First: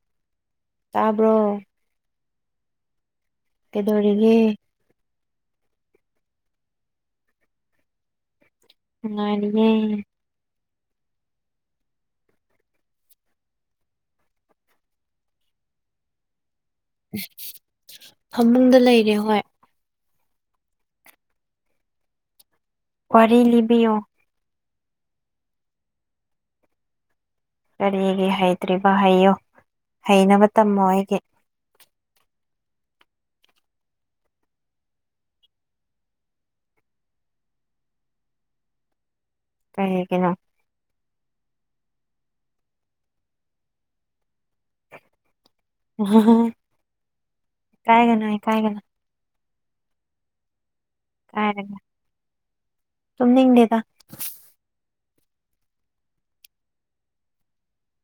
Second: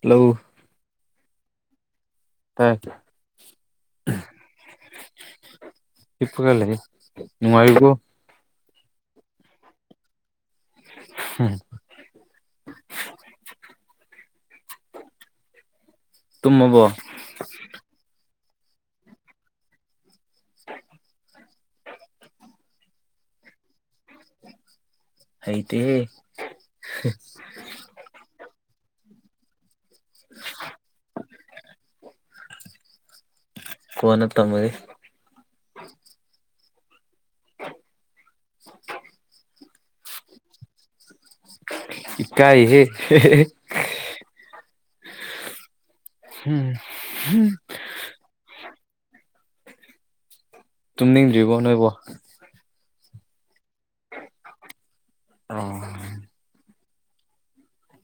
hello ꯇꯥꯕ꯭ꯔꯣ ꯇꯥꯏ ꯇꯥꯏ ꯀꯩꯗꯧꯔꯤꯒꯦ ꯍꯤꯞꯄꯒ ꯂꯩꯥꯌꯦ ꯅꯨꯉꯥꯏꯔꯤꯕꯣ ꯅꯨꯉꯥꯏꯔꯤꯌꯦ ꯍꯝꯍ ꯇꯨꯝꯃꯕꯣ ꯐꯃꯨꯡꯗ ꯂꯩꯔꯦ ꯍꯣꯏ [unintelligible] ꯋꯥꯔꯤ ꯂꯤꯕꯤꯌꯣ ꯍꯩꯇꯦ ꯍꯦ ꯀꯔꯤꯒꯤ ꯍꯩꯇ꯭ꯔꯤꯕ ꯍꯩꯌꯣ ꯍꯩꯅꯕ ꯇꯝꯃꯣ ꯑꯩꯒꯤ ꯀꯣꯟꯅ ꯇꯝꯃꯒꯦ [inaudible] ꯀꯔꯤꯒꯤꯅꯣ ꯏꯀꯥꯏꯍꯦ ꯍꯦꯍꯦ ꯎꯝ ꯍꯨꯝ ꯏꯀꯥꯏꯒꯅꯨ ꯏꯀꯥꯏꯒꯅꯨ ꯇꯨꯝꯅꯤꯡꯗ꯭ꯔꯤꯕꯣ ꯏꯀꯥꯏꯔꯒ ꯅꯣꯏꯕꯣ ꯇꯨꯝꯅꯤꯡꯗꯦꯗ ꯑꯣ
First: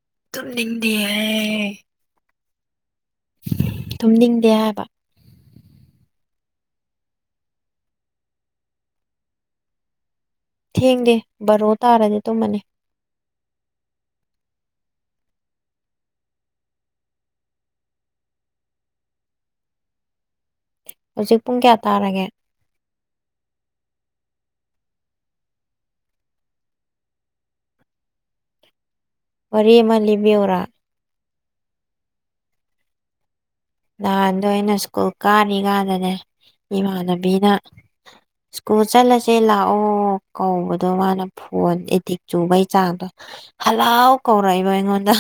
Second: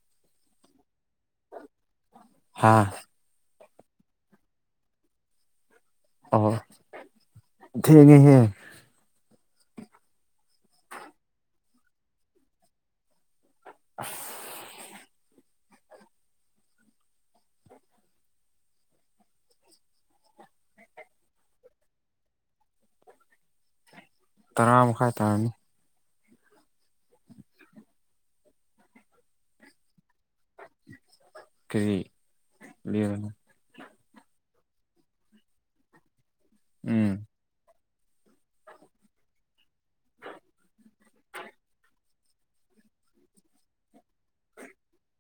ꯇꯨꯝꯅꯤꯡꯗꯤꯌꯦ ꯍꯥꯥ ꯇꯨꯝꯅꯤꯡꯗꯦ ꯍꯥꯏꯕ ꯑꯣ ꯊꯦꯡꯉꯦꯍꯦ ꯊꯦꯡꯗꯦ ꯕꯔꯣ ꯇꯥꯔꯗꯤ ꯇꯨꯝꯃꯅꯤ ꯑꯁ ꯍꯧꯖꯤꯛ ꯄꯨꯡ ꯀꯌꯥ ꯇꯥꯔꯒꯦ ꯇꯥꯔ ꯃꯈꯥꯏ ꯇꯥꯔꯝꯅꯤ ꯋꯥꯔꯤ ꯑꯃ ꯂꯤꯕꯤꯌꯣꯔ ꯀꯔꯤ ꯂꯤꯌꯣꯅꯦ ꯅꯍꯥꯟꯗꯣ ꯑꯩꯅ ꯁ꯭ꯀꯨꯜ ꯀꯥꯅꯤꯒꯅꯅꯦ ꯎꯝ ꯏꯃꯥꯟꯅꯕꯤꯅ [inaudible] ꯁ꯭ꯀꯨꯜ ꯆꯠꯂꯁꯦ ꯂꯥꯛꯑꯣ ꯀꯧꯕꯗꯣ ꯃꯥꯅ ꯐꯣꯟ ꯑꯦꯗꯤꯛ ꯆꯨꯕꯒꯤ ꯆꯥꯡꯗꯣ ꯍꯜꯂꯥꯎ ꯀꯧꯔꯛꯏꯕ ꯑꯩꯉꯣꯟꯗ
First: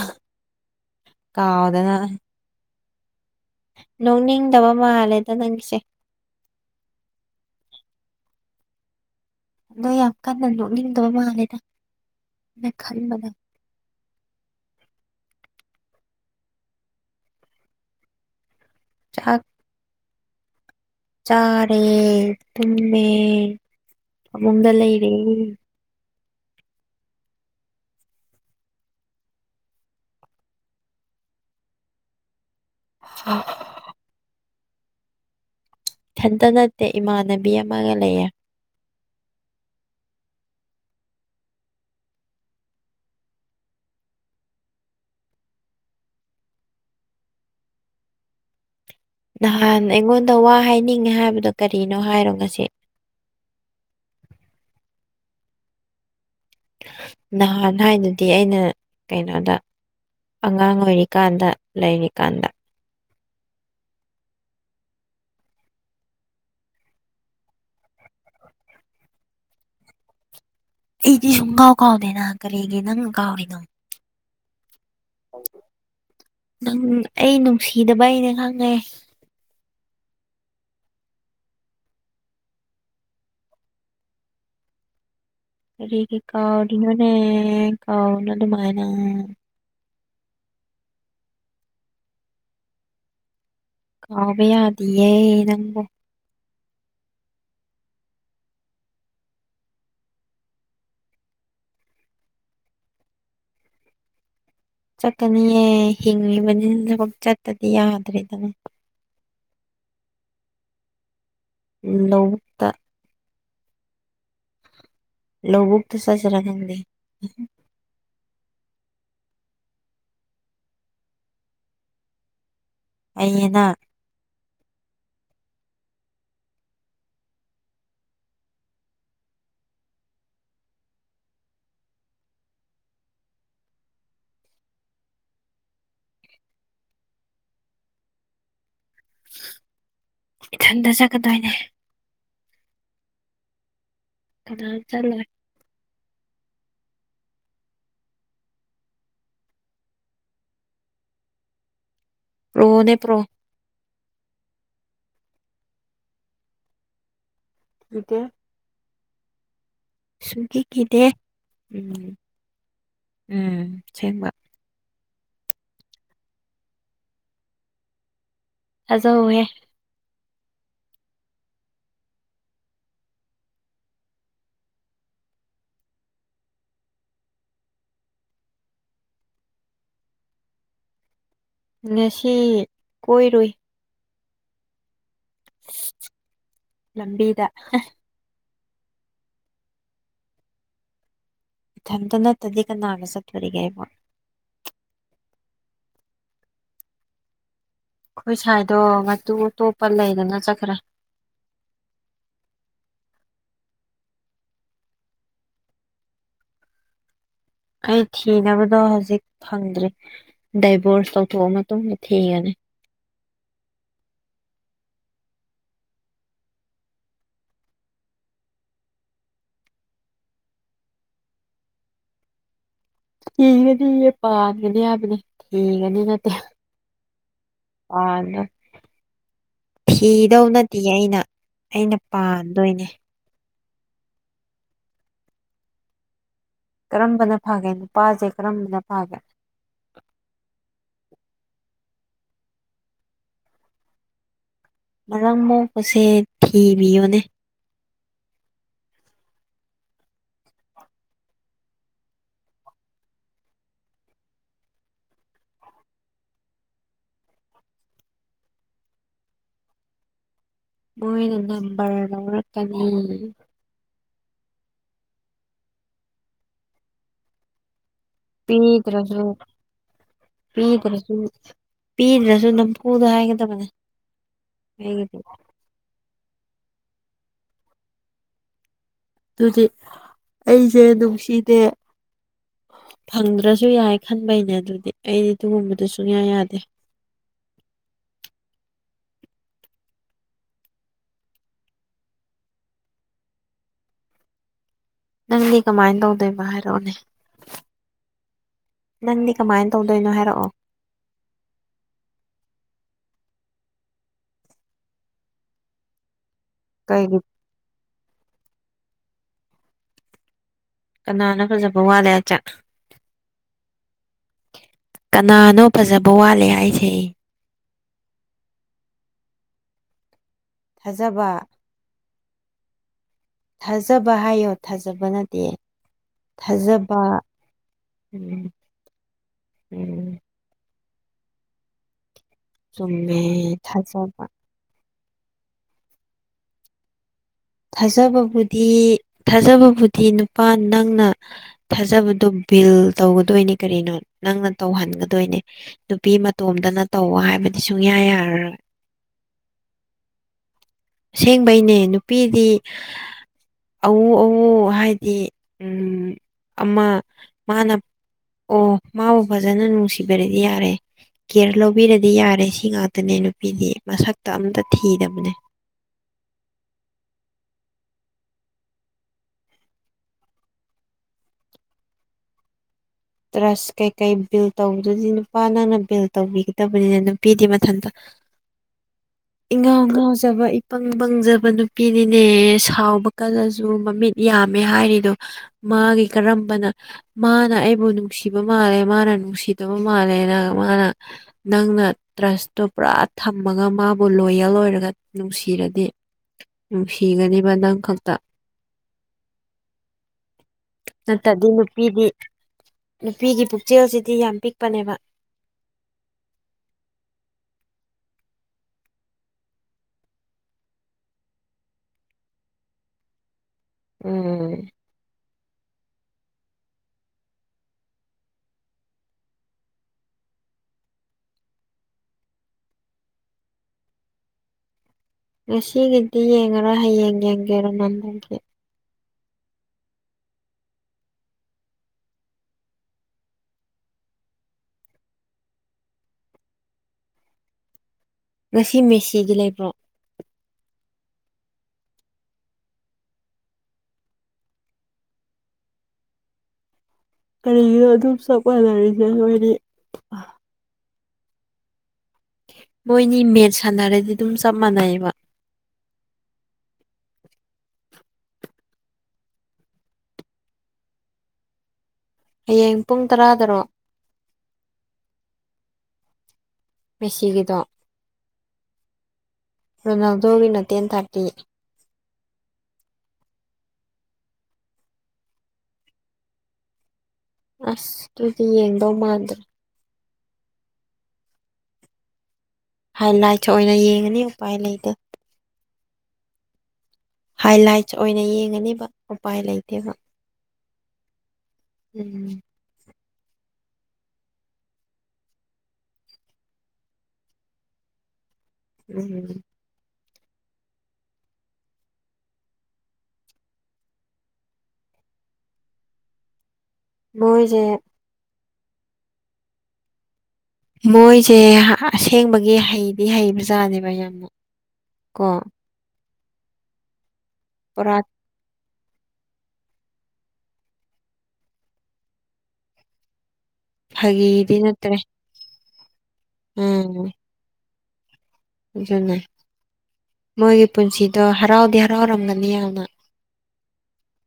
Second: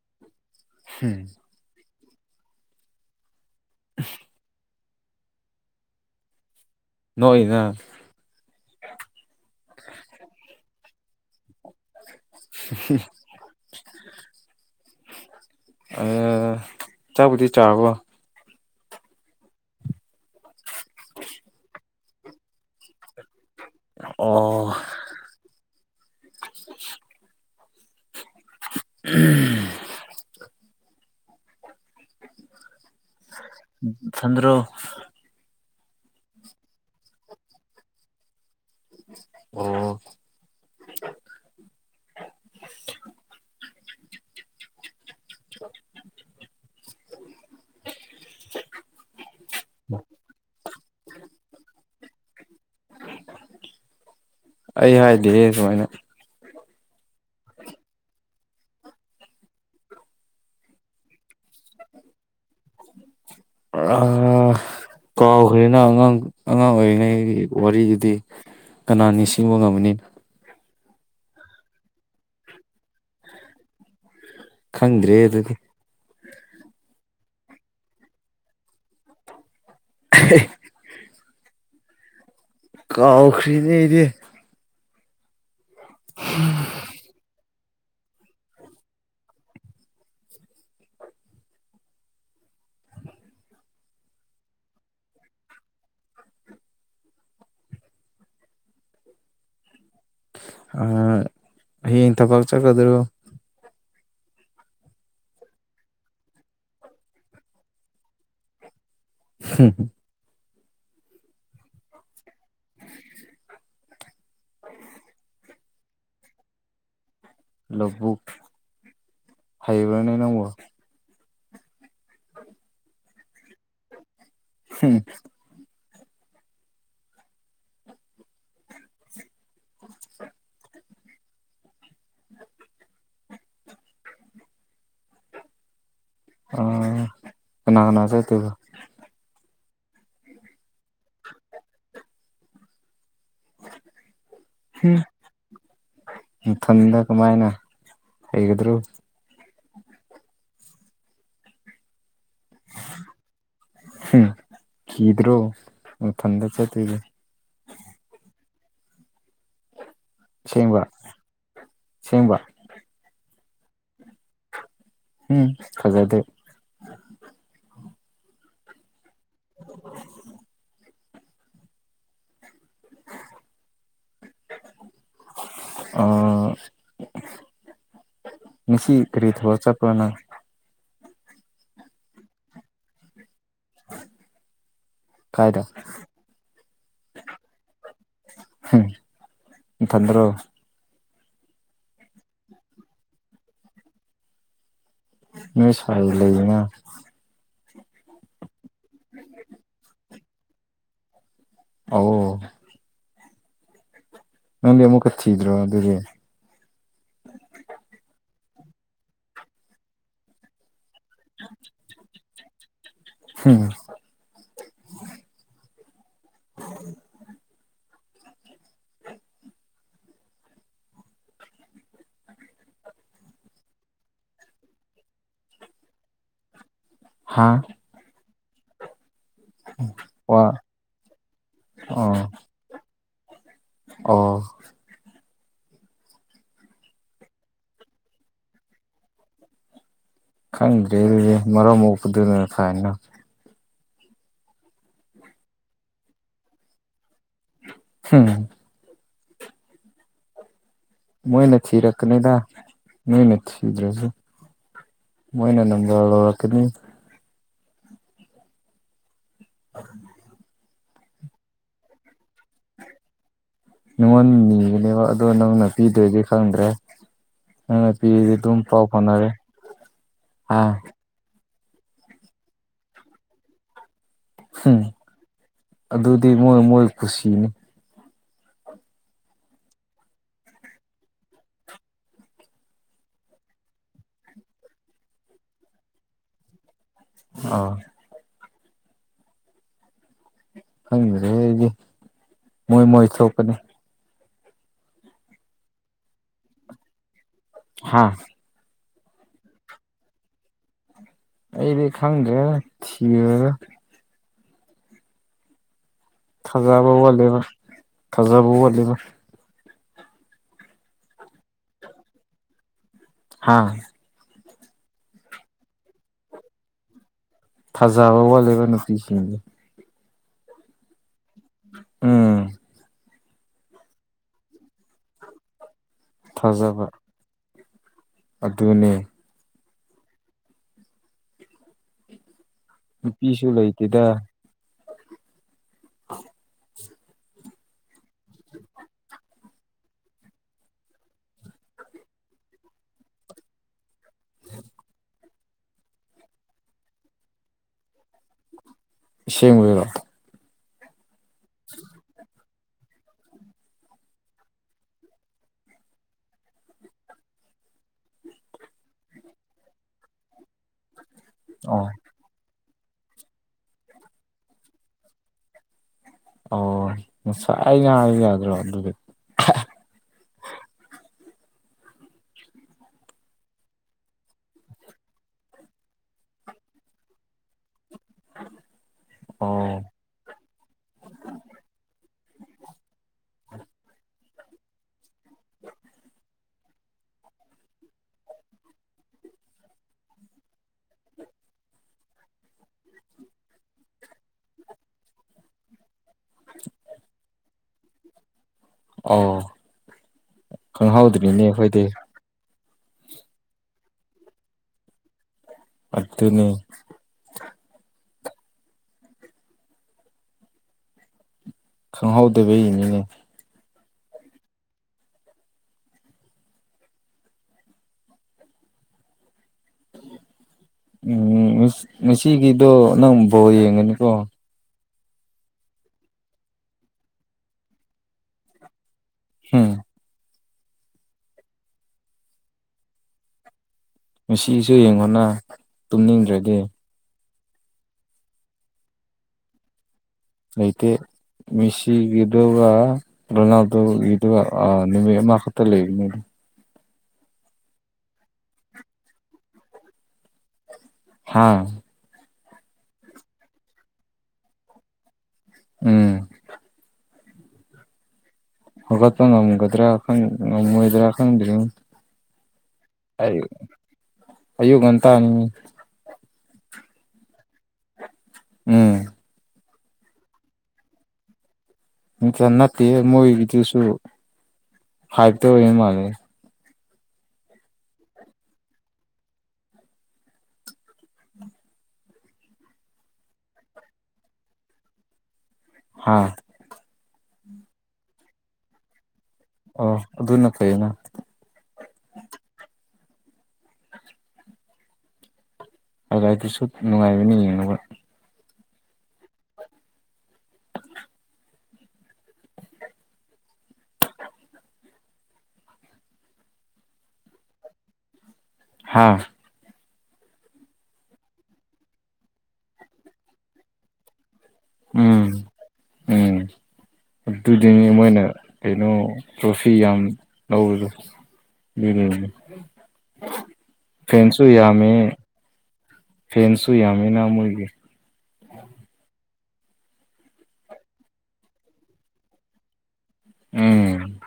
ꯍꯨꯝ ꯀꯥꯎꯗꯅ ꯅꯣꯛꯅꯤꯡꯗꯕ ꯃꯥꯜꯂꯦꯗ ꯅꯪꯒꯤꯁꯦ ꯅꯣꯛꯏꯔ ꯅꯣꯏ ꯌꯥꯝ ꯀꯟꯅ ꯅꯣꯛꯅꯤꯡꯗꯕ ꯃꯜꯂꯦꯗ ꯅꯦ ꯈꯟꯕꯗ ꯑꯥ ꯆꯥꯛꯕꯨꯗꯤ ꯆꯥꯔꯕꯣ ꯆꯥꯛ ꯆꯥꯔꯦ ꯇꯨꯝꯃꯦ ꯐꯃꯨꯡꯗ ꯑꯣ ꯂꯩꯔꯦ [unintelligible] ꯅꯊꯟꯗꯔꯣ ꯏꯊꯟꯇ ꯅꯠꯇꯦ ꯏꯃꯥꯟꯅꯕꯤ ꯑꯃꯒ ꯂꯩꯌꯦ ꯑꯣ [inaudible] ꯅꯍꯥꯟ ꯑꯩꯉꯣꯟꯗ ꯋꯥ ꯍꯥꯏꯅꯤꯡꯉꯦ ꯍꯥꯏꯕꯗꯣ ꯀꯔꯤꯅꯣ ꯍꯥꯏꯔꯣ ꯉꯁꯤ ꯑꯩ ꯍꯥꯏꯗꯦꯍꯦ ꯗꯨꯃꯥꯏꯅ ꯅꯍꯥꯟ ꯍꯥꯏꯗꯨꯗꯤ ꯑꯩꯅ ꯀꯩꯅꯣꯗ ꯑꯉꯥꯡ ꯑꯣꯏꯔꯤꯀꯥꯟꯗ ꯂꯩꯔꯤꯀꯥꯟꯗ ꯑꯥ ꯀꯥꯎꯈ꯭ꯔꯦꯅ ꯅꯪ ꯑꯉꯥꯡ ꯑꯉꯥꯡ ꯑꯣꯏꯔꯤꯉꯩꯒꯤ ꯋꯥꯔꯤꯗꯨꯗꯤ ꯀꯥꯅ ꯅꯤꯡꯁꯤꯡꯕ ꯉꯝꯃꯅꯤ ꯑꯩꯗꯤ ꯁꯨꯡ ꯀꯥꯎ ꯀꯥꯎꯗꯦꯅ ꯀꯔꯤꯒꯤ ꯅꯪꯅ ꯀꯥꯎꯔꯤꯅꯣ ꯈꯪꯗ꯭ꯔꯦ ꯍꯦ ꯑꯗꯨꯗꯤ ꯅꯪ ꯑꯩ ꯅꯨꯡꯁꯤꯗꯕꯩꯅꯦ ꯈꯪꯉꯦ ꯍꯦ ꯍꯦ ꯀꯥꯎꯈ꯭ꯔꯦꯅꯦ ꯑꯩꯗꯤ ꯀꯔꯤꯒꯤ ꯀꯥꯎꯔꯤꯅꯣꯅꯦ ꯀꯥꯎꯅꯨ ꯑꯗꯨꯃꯥꯏꯅ ꯀꯥꯎꯕ ꯌꯥꯗꯤꯌꯦ ꯅꯪꯕꯣ ꯑꯥ ꯍꯌꯦꯡ ꯊꯕꯛ ꯆꯠꯀꯗ꯭ꯔꯣ ꯆꯠꯀꯅꯤꯌꯦ ꯍꯤꯡꯂꯤꯕꯅꯤꯅ ꯊꯕꯛ ꯆꯠꯇꯗꯤ ꯌꯥꯗ꯭ꯔꯦꯗꯅ ꯍꯝ ꯂꯧꯕꯨꯛꯇ ꯂꯧꯕꯨꯛꯇ ꯆꯠꯁꯤꯔ ꯈꯪꯗꯦ ꯂꯧꯕꯨꯛ ꯍꯩꯕ꯭ꯔꯅꯦ ꯅꯪꯕꯨ [inaudible] ꯍꯩꯌꯦꯅ ꯍꯝ [inaudible] [inaudible] ꯑꯥ ꯀꯥꯅ ꯀꯥꯅ ꯆꯠꯇꯣꯏꯕ ꯏꯊꯟꯇ ꯆꯠꯀꯗꯣꯏꯅꯦ ꯀꯅꯥꯝ ꯆꯠꯂꯣꯏ ꯊꯟꯗ ꯀꯃꯥꯏꯅ ꯍꯩꯒꯗ꯭ꯔꯣ ꯄ꯭ꯔꯣꯅꯦ ꯄ꯭ꯔꯣ ꯀꯤꯗ꯭ꯔꯣ ꯅꯊꯟꯗ ꯆꯠꯇꯣꯏꯗꯣ ꯀꯤꯗꯦ ꯑꯁꯦꯡꯕ ꯁꯨꯡꯀꯤꯀꯤꯗꯦ ꯎꯝ ꯑꯁꯦꯡꯕ ꯎꯝ ꯁꯦꯡꯕ ꯎꯝ ꯊꯥꯖꯗꯦ ꯊꯥꯖꯧꯍꯦ ꯑꯥ ꯉꯁꯤ ꯀꯔꯤ ꯊꯕꯛ ꯆꯠꯄ꯭ꯔꯥ ꯅꯪ ꯉꯁꯤ ꯀꯣꯏꯔꯨꯏ ꯀꯥꯏꯗ ꯂꯝꯕꯤꯗ ꯍꯝ ꯅꯊꯟꯗꯔꯣ ꯏꯊꯟꯗ ꯅꯠꯇ꯭ꯔꯥꯗꯤ ꯀꯥꯅꯥꯒ ꯆꯠꯇꯧꯔꯤꯒꯦ ꯑꯩꯕꯨ ꯅꯣꯏ ꯁꯥꯏ ꯂꯩꯗꯅ ꯑꯈꯣꯏ ꯁꯥꯏꯗꯣ ꯃꯇꯨ ꯑꯇꯣꯞꯄ ꯂꯩꯗꯅ ꯆꯠꯈ꯭ꯔꯦ ꯑꯥ ꯋꯣ ꯅꯪꯗꯤ ꯑꯃꯨꯛꯀ ꯊꯤꯗ꯭ꯔꯣ ꯑꯗꯨꯗꯤ ꯑꯩ ꯊꯤꯅꯕꯗꯣ ꯍꯧꯖꯤꯛ ꯐꯪꯗ꯭ꯔꯤ ꯗꯥꯏꯞ ꯕꯣꯔꯁ ꯇꯧꯊꯣꯛꯑ ꯃꯇꯨꯡ ꯊꯤꯔꯅꯤ ꯍꯝ ꯊꯤꯒꯅꯤꯌꯦ ꯄꯥꯟꯒꯅꯤ ꯍꯥꯏꯕꯅꯦ ꯊꯤꯒꯅꯤ ꯅꯠꯇꯦ ꯍꯥ ꯄꯥꯟꯕ ꯊꯤꯗꯧ ꯋꯥ ꯅꯠꯇꯤꯌꯦ ꯑꯩꯅ ꯑꯩꯅ ꯑꯣ ꯄꯥꯟꯗꯣꯏꯅꯦ ꯑꯣ ꯀꯔꯝꯕꯅ ꯐꯒꯦ ꯅꯨꯄꯥꯁꯦ ꯀꯔꯝꯕꯅ ꯐꯒꯦ ꯈꯪꯗ꯭ꯔꯦ ꯍꯦ ꯑꯗꯨꯗꯤ ꯃꯔꯝ ꯃꯣꯛꯄꯗꯨꯅ ꯐꯥꯍꯟꯅ ꯃꯔꯝ ꯃꯣꯛꯄꯁꯦ ꯊꯤꯕꯤꯌꯣꯅꯦ ꯍꯨꯝ ꯃꯣꯏꯅ ꯊꯤꯔꯛꯀꯅꯤꯗ ꯅꯣꯢꯅ ꯊꯤꯗ꯭ꯔꯁꯨ ꯃꯣꯏꯅ ꯅꯝꯕꯔ ꯂꯧꯔꯛꯀꯅꯤ [inaudible] ꯃꯣꯏꯅ ꯅꯝꯕꯔ ꯂꯧꯔꯀꯅꯤ ꯅꯪꯉꯣꯟꯗ ꯅꯤꯒꯅꯤꯕ ꯑꯗꯣ ꯅꯪꯅ ꯄꯤꯗ꯭ꯔꯗꯤ ꯈꯪꯗ꯭ꯔꯦ ꯅꯪꯅ ꯄꯤꯔꯗꯤ ꯑꯗꯨꯝ ꯄꯥꯎ ꯄꯤꯗ꯭ꯔꯁꯨ ꯐꯥꯎꯅꯔꯦ ꯑ ꯄꯤꯗ꯭ꯔꯁꯨ ꯄꯤꯗ꯭ꯔꯁꯨ ꯅꯝꯐꯨꯗ ꯍꯥꯏꯒꯗꯕꯅꯦ ꯍꯝ ꯑꯩꯒꯤꯗꯤ ꯑꯗꯨꯗꯤ ꯃꯣꯏ ꯃꯣꯏ ꯀꯨꯁꯤꯅꯦ ꯑꯗꯨꯗꯤ ꯑꯩꯁꯦ ꯅꯨꯡꯁꯤꯗꯦ ꯐꯪꯗ꯭ꯔꯁꯨ ꯌꯥꯏ ꯈꯟꯕꯩꯅꯦ ꯑꯗꯨꯗꯤ ꯑꯩꯗꯤ ꯑꯗꯨꯒꯨꯝꯕꯗꯨ ꯁꯨꯛꯌꯥ ꯌꯥꯗꯦ ꯑꯣ ꯈꯪꯗ꯭ꯔꯦ ꯑꯩꯗꯤ ꯃꯣꯏ ꯃꯣꯏ ꯊꯣꯛꯄꯅꯦ ꯅꯪꯗꯤ ꯀꯃꯥꯏꯅ ꯇꯧꯗꯣꯏꯕ ꯍꯥꯏꯔꯛꯑꯣꯅꯦ ꯍꯥꯥ ꯅꯪꯗꯤ ꯀꯃꯥꯏꯅ ꯇꯧꯗꯣꯏꯅꯣ ꯍꯥꯏꯔꯛꯑꯣ ꯑꯩꯗꯤ ꯈꯪꯗ꯭ꯔꯦꯗ ꯊꯤꯔꯒ ꯊꯥꯖꯕ ꯀꯩꯒꯤ ꯋꯥꯠꯂꯦꯕ ꯊꯥꯖꯕ ꯋꯥꯠꯂꯦꯕ ꯀꯅꯥꯅꯣ ꯀꯖꯕ ꯋꯥꯠꯂꯦ ꯍꯥꯢꯆꯦ ꯍꯥꯥ ꯀꯅꯥꯅꯣ ꯐꯖꯕ ꯋꯥꯠꯂꯦ ꯍꯥꯏꯁꯦ ꯊꯥꯖꯥꯕ ꯋꯥꯠꯂꯦꯕ ꯅꯨꯄꯤꯁꯤꯡ ꯊꯥꯖꯕ ꯎꯝ ꯊꯥꯖꯕ ꯍꯥꯏꯌꯣ ꯊꯥꯖꯕ ꯅꯠꯇꯦ ꯊꯥꯖꯕ ꯎꯝ ꯑꯗꯨꯅꯦ ꯎꯝ ꯆꯨꯝꯃꯦ ꯅꯨꯄꯤꯁꯨ ꯂꯩꯇꯦꯗ ꯊꯥꯖꯕ [inaudible] ꯊꯥꯖꯕꯕꯨꯗꯤ ꯊꯥꯖꯕꯕꯨꯗꯤ ꯅꯨꯄꯥ ꯅꯪꯅ ꯊꯥꯖꯕꯗꯨꯝ ꯄꯤꯜ ꯇꯧꯒꯗꯣꯏꯅꯦ ꯀꯔꯤꯅꯣ ꯅꯪꯅ ꯇꯧꯍꯟꯒꯗꯣꯏꯅꯦ ꯅꯨꯄꯤ ꯃꯇꯣꯝꯗꯅ ꯇꯧ ꯍꯥꯏꯕ ꯑꯩꯗꯤ ꯁꯨꯡꯌꯥ ꯌꯥꯔꯔꯣꯢ ꯑꯁꯦꯡꯕꯩꯔꯣ ꯑꯁꯦꯡꯕꯩꯅꯦ ꯅꯨꯄꯤꯗꯤ ꯍꯥ ꯑꯋꯨ ꯑꯋꯨ ꯍꯥꯏꯗꯤ ꯎꯝ ꯑꯃ ꯃꯥꯅ ꯑꯣ ꯃꯥꯕꯨ ꯐꯖꯅ ꯅꯨꯡꯁꯤꯕꯤꯔꯗꯤ ꯌꯥꯔꯦ ꯀꯦꯌꯔ ꯑꯣ ꯂꯧꯕꯤꯔꯗꯤ ꯌꯥꯔꯦ ꯁꯤ ꯉꯥꯛꯇꯅꯦ ꯅꯨꯄꯤꯗꯤ ꯃꯁꯛꯇ ꯑꯝꯇ ꯊꯤꯗꯕꯅꯦ ꯁꯥꯏꯅ ꯍꯥꯏꯕ ꯆꯍꯄꯗ꯭ꯔꯣ ꯑꯗꯨꯗꯤ ꯇ꯭ꯔꯁ ꯀꯩꯀꯩ ꯕꯤꯜ ꯇꯧꯕꯗꯨꯗꯤ ꯅꯨꯄꯥ ꯅꯪꯅ ꯕꯤꯜ ꯇꯧꯕꯤꯒꯗꯕꯅꯤꯅ ꯅꯨꯄꯤꯗꯤ ꯃꯊꯟꯇ [inaudible] ꯏꯪꯉꯥꯎ ꯑꯣ ꯉꯥꯎꯖꯕ ꯏꯄꯪ ꯄꯪꯖꯕ ꯅꯨꯄꯤꯅꯤꯅꯦ ꯁꯥꯎꯕ ꯀꯂꯁꯨ ꯃꯃꯤꯠ ꯌꯥꯝꯃꯦ ꯍꯥꯏꯔꯤꯗꯣ ꯃꯥꯒꯤ ꯀꯔꯝꯕꯅ ꯃꯥꯅ ꯑꯩꯕꯨ ꯅꯨꯡꯁꯤꯕ ꯃꯥꯜꯂꯦ ꯃꯥꯅ ꯅꯨꯡꯁꯤꯗꯕ ꯃꯥꯜꯂꯦꯅ ꯃꯥꯅ ꯅꯪꯅ ꯇ꯭ꯔꯁꯇꯣ ꯄꯨꯔꯥ ꯊꯝꯃꯒ ꯃꯥꯕꯨ ꯂꯣꯌꯦꯜ ꯑꯣꯏꯔꯒ ꯅꯨꯡꯁꯤꯔꯗꯤ ꯅꯨꯡꯁꯤꯒꯅꯦꯕꯥꯥꯥ ꯅꯪ ꯈꯛꯇ ꯑꯣ ꯈꯪꯍꯧꯗ꯭ꯔꯤꯅꯦ ꯅꯠꯇꯗꯤ ꯑꯩꯈꯣꯏꯗꯤ ꯅꯨꯄꯤꯗꯤ ꯅꯨꯄꯤꯒꯤ ꯄꯨꯛꯆꯦꯜꯁꯤꯗꯤ ꯌꯥꯝ ꯄꯤꯛꯄꯅꯦꯕ ꯑꯗꯨꯅꯦ ꯈꯪꯍꯧꯗꯕꯒꯤꯅꯤꯅꯦ ꯎꯝ ꯎꯝ ꯉꯁꯤꯒꯤꯗꯣ ꯅꯪ ꯕꯣꯝ ꯌꯦꯡꯒꯅꯤꯀꯣ ꯉꯁꯤꯒꯤꯗꯤ ꯌꯦꯡꯉꯔꯣ ꯍꯌꯦꯡ ꯌꯦꯡꯒꯦ ꯔꯣꯅꯥꯟꯗꯣꯒꯤ ꯍꯨꯝ ꯉꯁꯤꯁꯨ ꯌꯦꯡꯉꯣꯅ ꯇꯨꯝꯅꯤꯡꯗ꯭ꯔꯗꯤ ꯉꯁꯤ ꯃꯦꯁꯤꯒꯤ ꯂꯩꯕ꯭ꯔꯣ ꯂꯩꯇꯦ ꯃꯤꯁꯤꯒꯗꯨꯔ ꯔꯣꯅꯥꯜꯗꯣꯒꯤꯗꯨꯔ ꯑꯥ ꯅꯨꯃꯤꯠ ꯑꯃ ꯈꯛꯇ ꯂꯩꯕꯅꯤꯗ ꯀꯔꯤꯒꯤꯅꯣ ꯑꯗꯨꯝ ꯆꯞ ꯃꯥꯟꯅꯔꯤꯁꯦ ꯃꯣꯏꯅꯤ ꯍꯥꯥ ꯃꯣꯏꯅꯤ ꯃꯦꯠꯁ ꯁꯥꯟꯅꯔꯗꯤ ꯑꯗꯨꯝ ꯆꯞ ꯃꯥꯟꯅꯩꯕ ꯎꯝ ꯍꯧꯒꯠ ꯅꯝꯒꯗ꯭ꯔꯥ ꯈꯪ ꯉꯝꯃꯣꯏꯗ꯭ꯔꯥ ꯈꯪꯗ꯭ꯔꯦꯅꯦ ꯍꯌꯦꯡ ꯄꯨꯡ ꯑꯩ ꯇꯔꯥꯗꯔꯣ ꯑꯌꯨꯛ ꯉꯟꯇ ꯅꯤꯅꯦ ꯃꯦꯁꯤꯒꯤꯗꯣ ꯎꯝ ꯔꯣꯅꯥꯜꯗꯣꯒꯤꯅ ꯇꯦꯟ ꯊꯥꯔꯇꯤ [unintelligible] ꯅꯠꯇꯦ ꯃꯣꯏꯒꯤꯗꯨꯁꯨ ꯍꯥꯏꯠꯇꯣ ꯌꯦꯡ ꯃꯥꯜꯂꯦ ꯑꯁ ꯑꯗꯨꯨꯗꯤ ꯌꯦꯡꯗꯧ ꯃꯥꯟꯗꯦ ꯍꯥꯏ ꯂꯥꯏꯠ ꯑꯣꯏꯅ ꯌꯦꯡꯉꯅꯤ ꯎꯄꯥꯏ ꯂꯩꯇꯦ ꯍꯥꯥ ꯍꯥꯏꯂꯥꯏꯠꯁ ꯑꯣꯏꯅ ꯌꯦꯡꯉꯅꯤꯕ ꯎꯄꯥꯏ ꯂꯩꯇꯦꯕ ꯑꯣ ꯑꯗꯨꯅ ꯐꯩꯅ ꯎꯝ ꯍꯥꯢꯂꯥꯠꯗꯨꯁꯨ ꯅꯨꯡꯉꯥꯏꯕꯅꯤ ꯌꯦꯡꯕ ꯎꯝ ꯃꯣꯢꯖꯦ ꯍꯥꯥ ꯃꯣꯏꯖꯦ ꯑꯁꯦꯡꯕꯒꯤ ꯍꯩꯗꯤ ꯍꯩꯕꯖꯥꯅꯦꯕ ꯌꯥꯝꯅ ꯀꯣ ꯎꯝ ꯎꯝ ꯑꯗꯨꯗꯤ ꯃꯤ ꯄꯨꯔꯥ ꯃꯣꯏꯅ ꯀꯩꯅꯣ ꯇ꯭ꯔꯣꯐꯤ ꯌꯥꯝ ꯂꯧꯔꯤꯗꯣ [unintelligible] ꯐꯦꯟꯁꯨ ꯐꯥꯒꯤꯗꯤ ꯌꯥꯝꯃꯦ ꯅꯠꯇ꯭ꯔꯦ ꯐꯦꯟꯁꯨ ꯎꯝ ꯌꯥꯝꯃꯦꯅ ꯃꯣꯏꯒꯤ ꯑꯗꯨꯅꯦ ꯃꯣꯏꯒꯤ ꯄꯨꯟꯁꯤꯗꯣ ꯍꯔꯥꯎꯗꯤ ꯍꯔꯥꯎꯔꯝꯒꯅꯤ ꯌꯥꯝꯅ ꯎꯝ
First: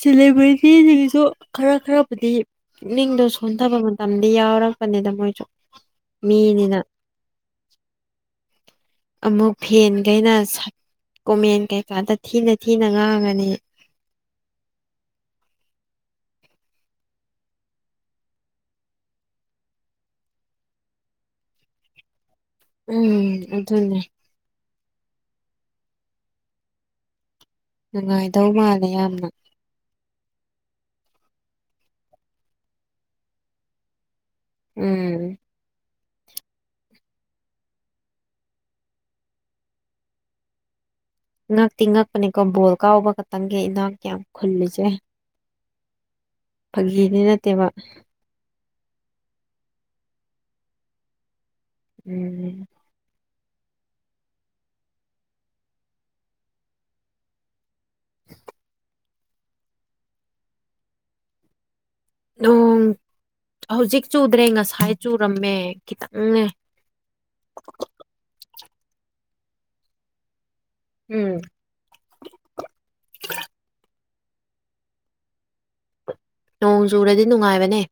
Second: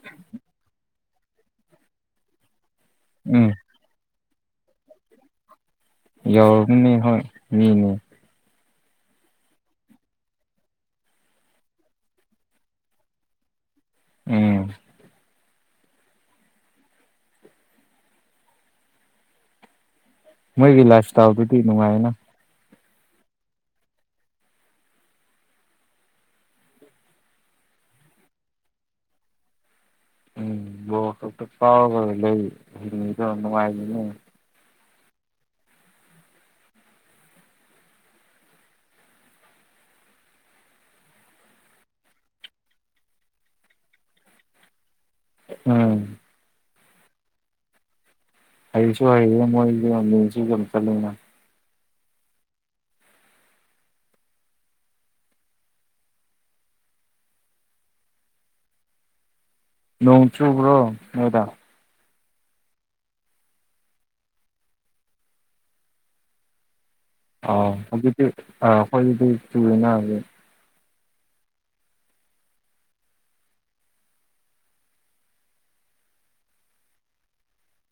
ꯁꯦꯂꯦꯕ꯭ꯔꯤꯇꯤꯁꯤꯒꯤꯁꯨ ꯈꯔ ꯈꯔꯕꯨꯗꯤ ꯄꯨꯛꯅꯤꯡꯗꯣ ꯎꯝ ꯁꯣꯟꯊꯕ ꯃꯇꯝ ꯌꯥꯎꯔꯛ ꯄꯅꯤꯗ ꯃꯣꯏꯁꯨ ꯃꯤꯅꯤꯅ ꯌꯧꯔꯝꯅꯤ ꯍꯣꯏ ꯃꯤꯅꯦ ꯑꯃꯨꯛ ꯐꯦꯟꯒꯩꯅ ꯁꯠ ꯀꯣꯃꯦꯟ ꯀꯩꯀꯥꯗ ꯊꯤꯅ ꯊꯤꯅ ꯉꯥꯡꯉꯅꯤ ꯎꯝ ꯃꯣꯏꯒꯤ ꯂꯥꯐ꯭ꯏꯁꯇꯥꯜ ꯗꯨꯗꯤ ꯅꯨꯡꯉꯥꯏꯅ ꯎꯝ ꯑꯗꯨꯅꯦ ꯅꯨꯡꯉꯥꯏꯗꯧ ꯃꯥꯜꯂꯦ ꯌꯥꯝꯅ ꯎꯝ [unintelligible] ꯎꯝ ꯉꯛꯇꯤ ꯉꯛꯄꯅꯦꯀꯣ ꯕꯣꯜ ꯀꯥꯎꯕ ꯈꯛꯇꯪꯒꯤ ꯏꯅꯥꯛ ꯌꯥꯝ ꯈꯨꯜꯂꯤꯁꯦ ꯎꯝ ꯐꯒꯤꯗꯤ ꯅꯠꯇꯦꯕ ꯍꯩꯁꯨ ꯍꯩꯍꯧꯕ ꯃꯣꯏꯖꯦ [unintelligible] ꯎꯝ ꯅꯣꯡ ꯆꯨꯕ꯭ꯔꯣ ꯅꯣꯏꯗꯥ ꯅꯣꯡ ꯍꯧꯖꯤꯛ ꯆꯨꯗ꯭ꯔꯦ ꯉꯁꯥꯏ ꯆꯨꯔꯝꯃꯦ ꯈꯤꯇꯪꯅꯦ ꯑꯥ ꯍꯧꯖꯤꯛꯇꯤ ꯑꯥ ꯈꯣꯏꯅꯤꯗꯤ ꯁꯨꯝ ꯂꯦꯏꯅꯕꯦ ꯎꯝ ꯅꯣꯡ ꯆꯨꯔꯗꯤ ꯅꯨꯡꯉꯥꯏꯕꯅꯦ